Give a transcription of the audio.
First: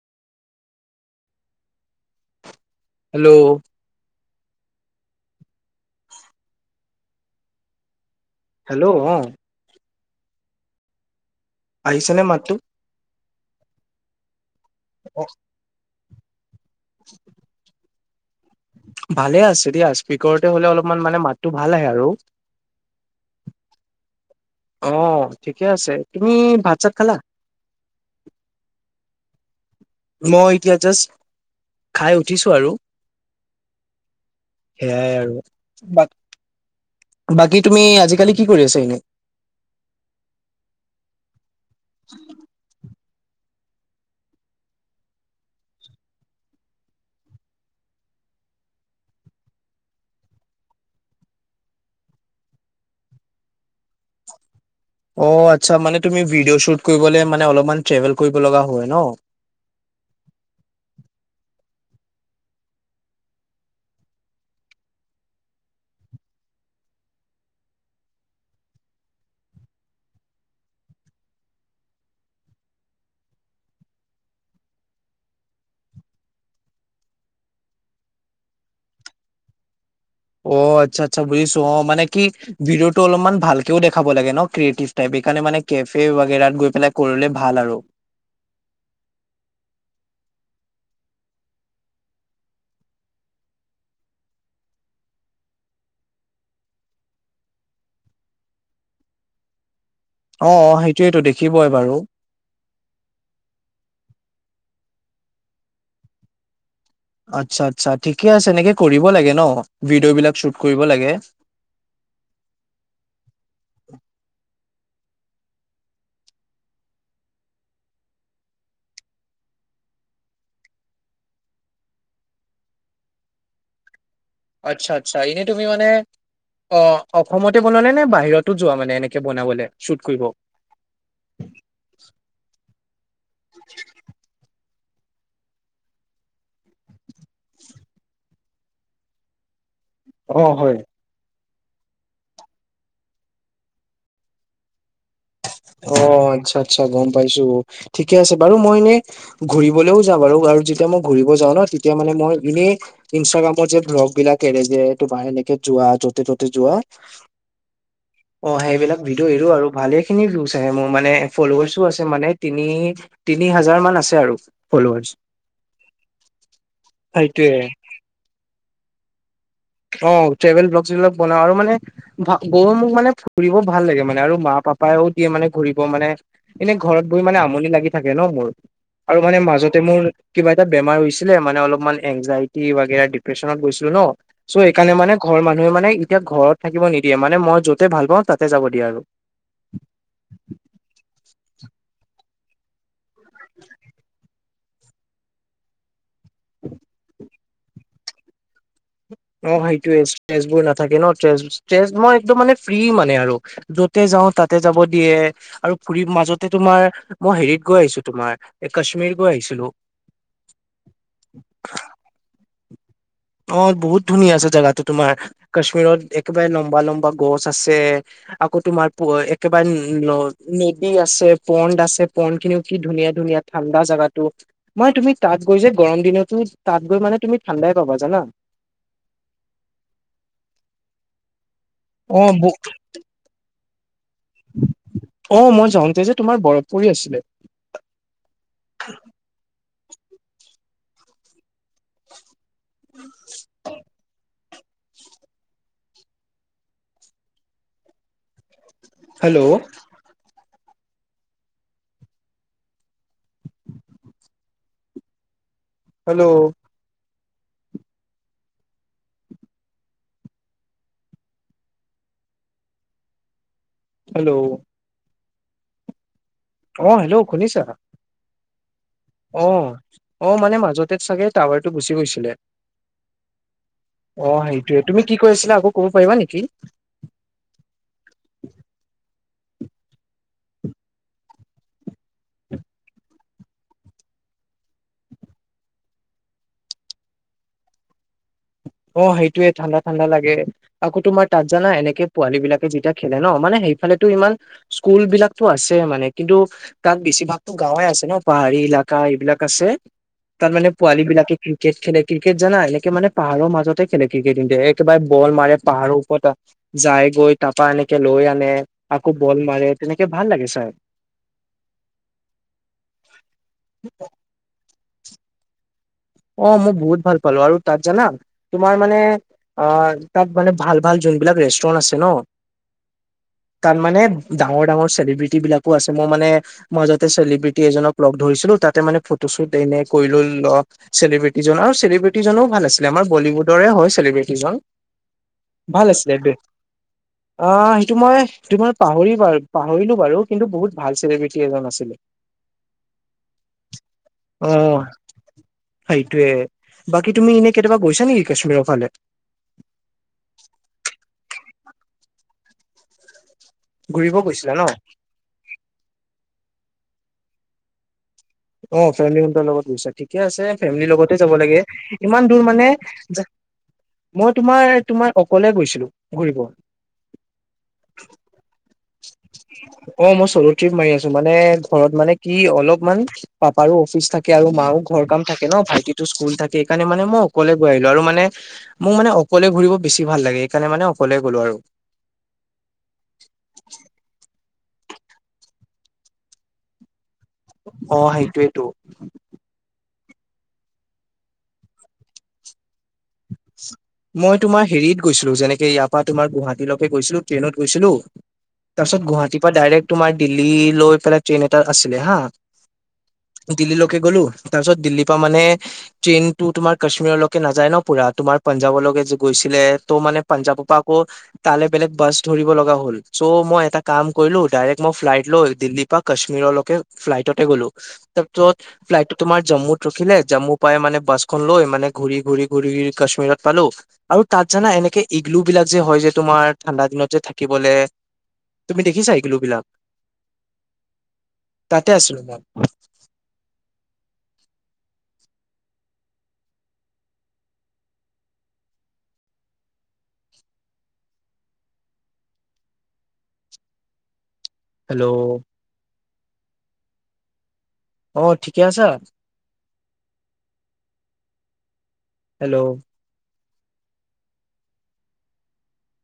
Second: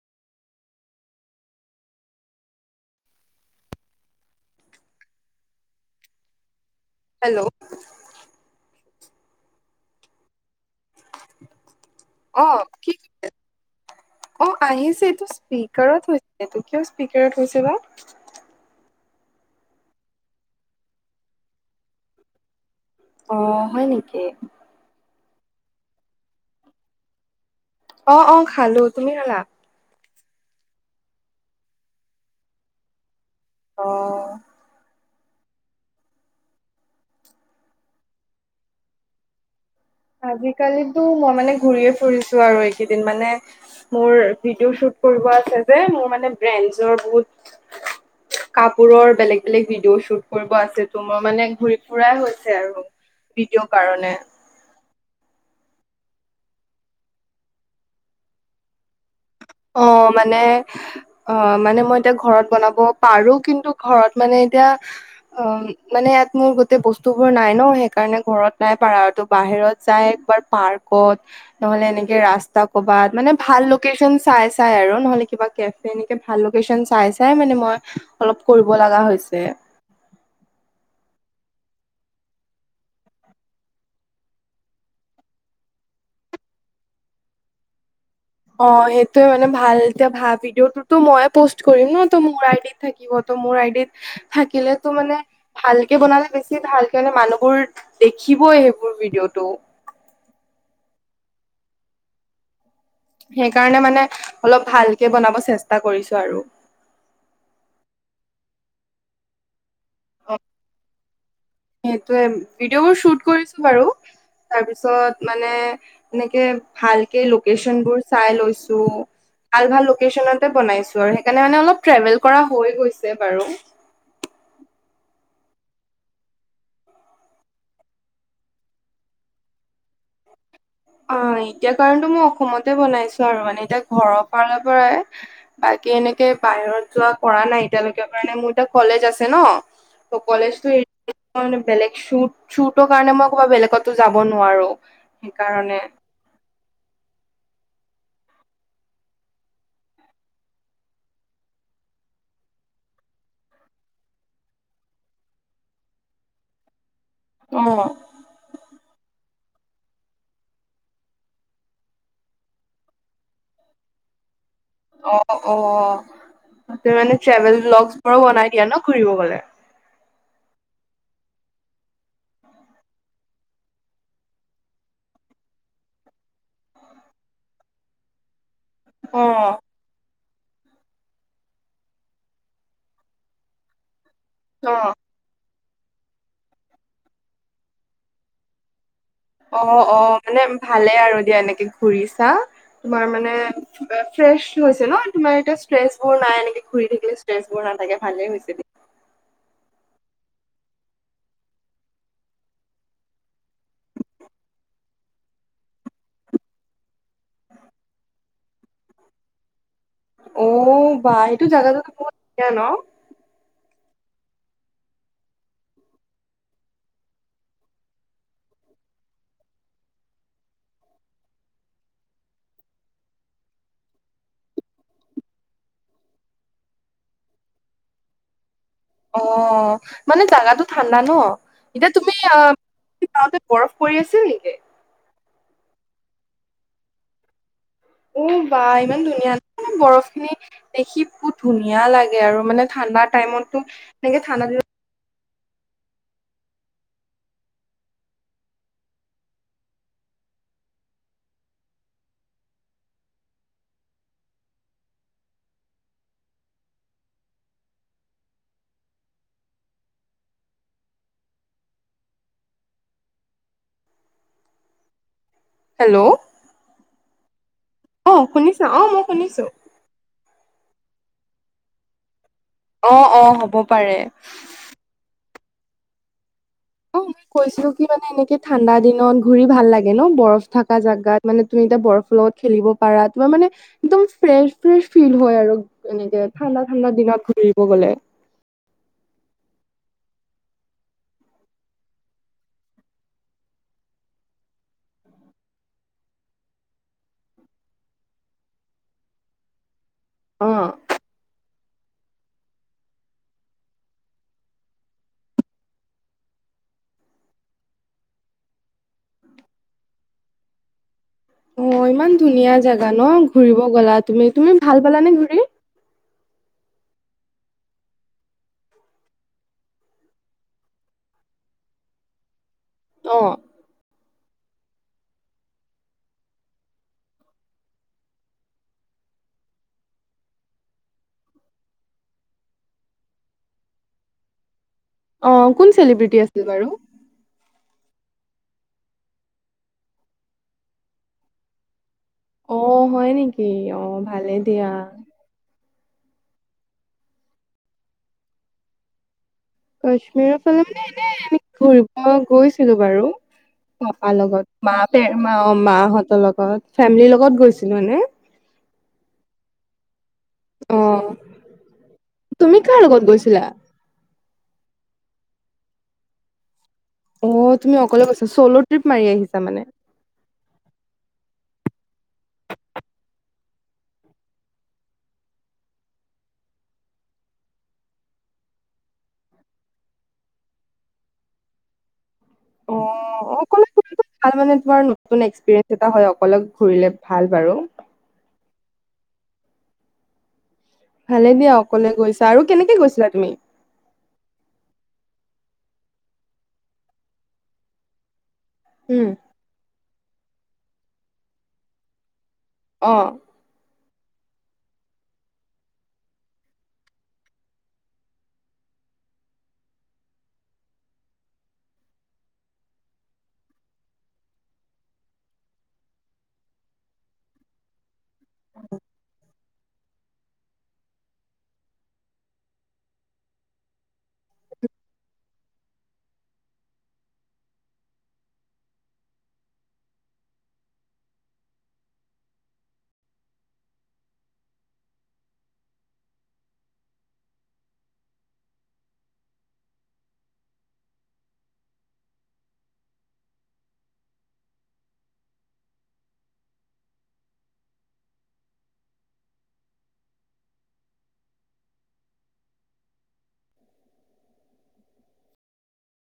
Hello hello hello অ আহিছেনে অ মাতটো? কি অ আহিছে অ এইটো স্পীকাৰত হৈছ এইটো কিয় স্পীকাৰত হৈছে বা ভালে আছো দিয়া স্পীকাৰতে হ'লে অলপমান মানে মাতটো ভাল আহে আৰু অ হয় নেকি অ ঠিকে আছে তুমি ভাত চাত খালা অ অ খালো তুমি খালা মই এতিয়া জাষ্ট খাই উঠিছো আৰু অঁ সেয়াই আৰু বাক বাকী তুমি আজিকালি কি কৰি আছা এনে আজিকালিতো মই মানে ঘূৰিয়ে ফুৰিছো আৰু এইকেইদিন মানে মোৰ ভিডিঅ' শ্বুট কৰিব আছে যে মোৰ মানে ব্ৰেণ্ডজৰ বহুত [inaudible] কাপোৰৰ বেলেগ বেলেগ ভিডিঅ' শ্বুট কৰিব আছে তো মোৰ মানে ঘূৰি ফুৰাই হৈছে আৰু ভিডিঅ কাৰণে অ আচ্ছা মানে তুমি ভিডিঅ' শ্বুট কৰিবলে মানে অলপমান ট্ৰেভেল কৰিব লগা হয় ন অ মানে অ মানে মই এতিয়া ঘৰত বনাব পাৰো কিন্তু ঘৰত মানে এতিয়া অ মানে ইয়াত মোৰ গোটেই বস্তুবোৰ নাই ন সেইকাৰণে ঘৰত নাই পাৰা আৰু বাহিৰত যাই একবাৰ পাৰ্কত নহলে এনেকে ৰাস্তা ক'বাত মানে ভাল লোকেচন চাই চাই আৰু নহলে কিবা কেফে এনেকে ভাল লোকেশচন চাই চাই মানে মই অলপ কৰিব লগা হৈছে অ আচ্ছা আচ্ছা বুজিছো অ মানে কি ভিডঅটো অলপমান ভালকেও দেখাব লাগে ন ক্ৰিয়েটিভ টাইপ সেইকাৰণে মানে কেফে বাগেৰাত গৈ পেলাই কৰিলে ভাল আৰু অ সেইটোয়ে মানে ভাল এতিয়া ভাল ভিডিঅ' তুটো মইয়ে পষ্ট কৰিম ন ত মোৰ আই ডি থাকিব তো মোৰ আইডিত থাকিলে তো মানে ভালকে বনালে বেছি ভালকে মানে মানুহবোৰ দেখিবই সেইবোৰ ভিডিঅ' টো অ সেইটোয়েতো দেখিবই বাৰু সেইকাৰণে মানে অলপ ভালকে বনাব চেষ্টা কৰিছো আৰু আচ্ছা আচ্ছা ঠিকে আছে এনেকে কৰিব লাগে ন ভিডিঅ' বিলাক শ্বুট কৰিব লাগে সেইটোৱে ভিডিঅ' বোৰ শ্বুট কৰিছো বাৰু তাৰপিছত মানে এনেকে ভালকে লোকেশচন বোৰ চাই লৈছো ভাল ভাল লোকেচনতে বনাইছো আৰু সেইকাৰণে মানে অলপ ট্ৰেভেল কৰা হৈ গৈছে বাৰু আচ্ছা আচ্ছা এনেই তুমি মানে অ অসমতে বনালে নে বাহিৰতো যোৱা মানে এনেকে বনাবলে শ্বুট কৰিব অ এতিয়া কাৰণটো মই অসমতে বনাইছো আৰু মানে এতিয়া ঘৰৰ ফালৰ পৰায় বাকী এনেকে বাহিৰত যোৱা কৰা নাই এতিয়ালৈকে কাৰণ মোৰ এতিয়া কলেজ আছে ন ত অ কলেজটো হয় এৰি মই মানে বেলেগ শ্বুট শ্বুটটৰ কাৰণে মই ক'ৰবাত বেলেগতো যাব নোৱাৰো কাৰণে অ, আচ্ছা, আচ্ছা, গম পাইছোঁ, ‌ঠিকে আছে বাৰু, মই এনে ঘুৰিবলেও যাম বাৰু, আৰু যেতিয়া মই ঘুৰিব যাওঁ ন তেতিয়া মানে মই এনেই ইন্ষ্টাগ্ৰামত যে ভ্লগ বিলাক এৰে যে, এই তোমাৰ এনেকে যোৱা, য'তে ত'তে যোৱা অ অ', সেইবিলাক ভিডিঅ' এৰো আৰু ভালেই খিনি ভিউছ আহে মোৰ মানে, ফলোৱাৰ্ছো আছে মানে তিনি, তিনি হাজাৰ মান আছে আৰু ফল'ৱাৰ্চ। অ', অ', ত মানে ট্ৰেভেল্ সেইটোয়ে ভ্লোগছবোৰ বনাই দিয়া ন ঘুৰিব গ'লে? অ', ট্ৰেভেল ভ্লোগছবিলাক বনাও, আৰু মানে ভা গৰমত মোক মানে ফুৰিব ভাল লাগে মানে, আৰু মা পাপাইও দিয়ে মানে ঘুৰিব মানে এনে ঘৰত বহি মানে আমনি লাগি থাকে ন মোৰ, আৰু অ মানে মাজত তে মোৰ কিবা এটা বেমাৰ হৈছিলে মানে অলপমান এনজাইটি বাগেৰা ডিপ্ৰেচনত গৈছিলোঁ ন চ' সেইকাৰণে মানে ঘৰৰ মানুহে মানে এতিয়া ঘৰত থাকিব নিদিয়ে মানে মই য'তে ভাল পাওঁ তাতে যাব দিয়ে আৰু। অ', অ', মানে ভালে আৰু দিয়া এনেকে ঘূৰিছা তোমাৰ মানে ফ্ৰেচ হৈছে ন তোমাৰ এতিয়া ষ্ট্ৰেচ বোৰ নাই এনেকে ঘুৰি থাকিলে ষ্ট্ৰেছ বোৰ নাথাকে, ভালেই হৈছে দি অ', সেইটোয়ে ষ্ট্ৰেচ বোৰ নাথাকে ন, ষ্ট্ৰেচ, মই একদম মানে ফ্ৰী মানে আৰু। য'তে যাওঁ তাতে যাব দিয়ে, আৰু ফুৰি মাজতে তোমাৰ মই হেৰিত গৈ আহিছোঁ তোমাৰ, এ কাশ্মীৰ গৈ আহিছিলোঁ। কিয়নো? অ', বহুত ধুনীয়া আছে জেগাতো তোমাৰ, কাশ্মীৰত একেবাৰে লম্বা লম্বা গছ আছে আকৌ তোমাৰ প, একেবাৰে নদী আছে, পণ্ড আছে, পণ্ড খিনিও কি ধুনীয়া ধুনীয়া। ঠাণ্ডা জাগাতো, মই তুমি তাত গৈ যে গৰম দিনতো তাত গৈ মানে তুমি ঠাণ্ডাই পাবা জানা। অ', মানে জাগা ঠাণ্ডা ন, এতিয়া তুমি, অ' তুমি যাওঁতে বৰফ পৰি আছিল নেকি? অ', মই যাওঁতে যে তোমাৰ বৰফ পৰি আছিলে। উ বা ইমান ধুনীয়া ন, মানে বৰফ খিনি দেখি বহুত ধুনীয়া লাগে আৰু মানে ঠাণ্ডা টাইমতটো এনেকে ঠাণ্ডা দিনত হেল্ল'। হেল্ল'। হেল্ল'। হেল্ল'। অ', হেল্ল' শুনিছা? অ', শুনিছা অ', মোক অ', অ', মানে মাজতে চাগে টাৱাৰটো গুচি গৈছিলে। অ', অ', হ'ব পাৰে। অ সেইটোয়ে তুমি কি কৈ আছিল আকৌ ক'ব পাৰিবা নেকি? অ', মই কৈছিলোঁ কি মানে এনেকে ঠাণ্ডা দিনত ঘূৰি ভাল লাগে ন বৰফ থাকা জাগাত মানে তুমি এতিয়া বৰফৰ লগত খেলিব পাৰা তোমাৰ মানে একদম ফ্ৰেছ ফ্ৰেছ ফিল হয় আৰু এনেকে ঠাণ্ডা ঠাণ্ডা দিনত ঘূৰিব গ'লে। অ', সেইটোয়ে ঠাণ্ডা ঠাণ্ডা লাগে। আকৌ তোমাৰ তাত জানা এনেকে পোৱালী বিলাকে যেতিয়া খেলে ন মানে সেইফালেতো ইমান স্কুলবিলাকতো আছে মানে কিন্তু তাত বেছিভাগতো গাঁৱে আছে ন পাহাৰী এলেকা এইবিলাক আছে। অ। তাত মানে পোৱালী বিলাকে ক্ৰিকেট খেলে ক্ৰিকেট জান এনেকে মানে পাহাৰৰ মাজত তে খেনে ক্ৰিকেটিয়ে একেবাৰে বল মাৰে পাহাৰৰ ওপৰত যাই গৈ, তাৰাপা এনেকে লৈ আনে, আকৌ বল মাৰে তেনেকে ভাল লাগে চাই। অ', ইমান ধুনীয়া জেগা ন ঘূৰিব গ'লা তুমি তুমি ভাল পালানে ঘূৰি? অ', মই বহুত ভাল পালোঁ, আৰু তাত জানা তোমাৰ মানে অ তাত মানে ভাল ভাল যোনবিলাক ৰেষ্টুৰেণ্ট আছে ন। অ তাত মানে ডাঙৰ ডাঙৰ চেলিব্ৰিটি বিলাকো আছে মোৰ মানে, মই যাতে চেলিব্ৰিটি এজনক লগ ধৰিছিলোঁ, তাতে মানে ফটোশ্বুট এনে কৰিললোঁ। চেলিব্ৰিটিজন আৰু চেলিব্ৰিটিজনো ভাল আছিলে আমাৰ বলিউডৰে হয় চেলিব্ৰিটিজন। অ কোন ভাল আছিলে চেলিব্ৰিটি দে। আছিল বাৰু? অ', সেইটো মই তুমাৰ পাহৰি বাৰু পাহৰিলোঁ বাৰু কিন্তু বহুত ভাল চেলিব্ৰিটি এজন আছিল। [unintelligible] অ', হয় নেকি অ', ভালে দিয়া। সেইটোৱেই বাকী তুমি এনে কেতিয়াবা গৈছাঁ নেকি কাশ্মীৰৰ ফালে? কাশ্মীৰৰ ফালে মানে এনে আমি ঘূৰিব গৈছিলোঁ বাৰু। পাপা ঘুৰিব লগত গৈছিলা ন মাতে মা মাহঁতৰ লগত ফেমিলিৰ লগত গৈছিলোঁ এনে। অ', ফেমিলি মৰ লগত গৈছা। [unintelligible] ঠিকে আছে অ ফেমিলিৰ লগতে যাব লাগে ইমান দূৰ তুমি মানে, কাৰ লগত গৈছিলা মই তোমাৰ তোমাৰ অকলে গৈছিলোঁ ঘূৰিব। অ', তুমি অকলে গৈছাঁ চ'ল' ট্ৰিপ মাৰি আহিছা মানে। অ', মই চলো ট্ৰিপ মাৰি আছোঁ। মানে ঘৰত মানে কি অলপমান পাপাৰো অফিচ থাকে, আৰু মাও ঘৰ কাম থাকে ন ভাইটিটো স্কুল থাকে, সেইকাৰণে মানে মই অকলে গৈ আহিলোঁ আৰু মানে মোৰ মানে অকলে ঘূৰিব বেছি ভাল লাগে সেইকাৰণে মানে অকলে গ'লো আৰু। অ [unintelligible] অকলে অকলে ভাল, মানে তুমাৰ নতুন এক্সপিৰিয়েঞ্চ এটা হয় অকল ঘূৰিলে ভাল বাৰু। অ', সেইটোৱেইটো। ভালে দিয়া অকলে গৈছাঁ আৰু কেনেকে গৈছিলাঁ তুমি। মই তোমাৰ হেৰিত গৈছিলোঁ যেনেকে ইয়াৰ পৰা তোমাৰ গুৱাহাটীলৈকে গৈছিলোঁ ট্ৰেইনত গৈছিলোঁ। তাৰপিছত উম গুৱাহাটীৰ পৰা ডাইৰেক্ট তোমাৰ দিল্লী লৈ পেলাই ট্ৰেইন এটা আছিলে হা। অ'। দিল্লীলৈকে গলোঁ তাৰ পিছত দিল্লীৰ পৰা মানে, ট্ৰেইনটো তোমাৰ কাশ্মীৰলৈকে নাযায় ন পুৰা তোমাৰ। পাঞ্জাবলৈকে যে গৈছিলে, ত মানে পঞ্জাৱৰ পৰা আকৌ তালে বেলেগ বাছ ধৰিব লগা হ'ল চ' মই এটা কাম কৰিলোঁ, ডাইৰেক্ট মই ফ্লাইট লৈ দিল্লী ৰ পৰা কাশ্মীৰলৈকে ফ্লাইটতে গ'লো, তাৰপিছত ফ্লাইটটো তোমাৰ জম্মুত ৰখিলে, জম্মু পাই মানে বাছখন লৈ মানে ঘূৰি ঘূৰি ঘূৰি কাশ্মীৰত পালোঁ, আৰু তাত জানা এনেকে ইগলু বিলাক যে হয় যে তোমাৰ ঠাণ্ডা দিনত যে থাকিবলে। তুমি দেখিছাঁ ইগলো বিলাক? তাতে আছিলোঁ মই। হেল্লৌ' অ ঠিকে আছাঁ? হেল্লৌ'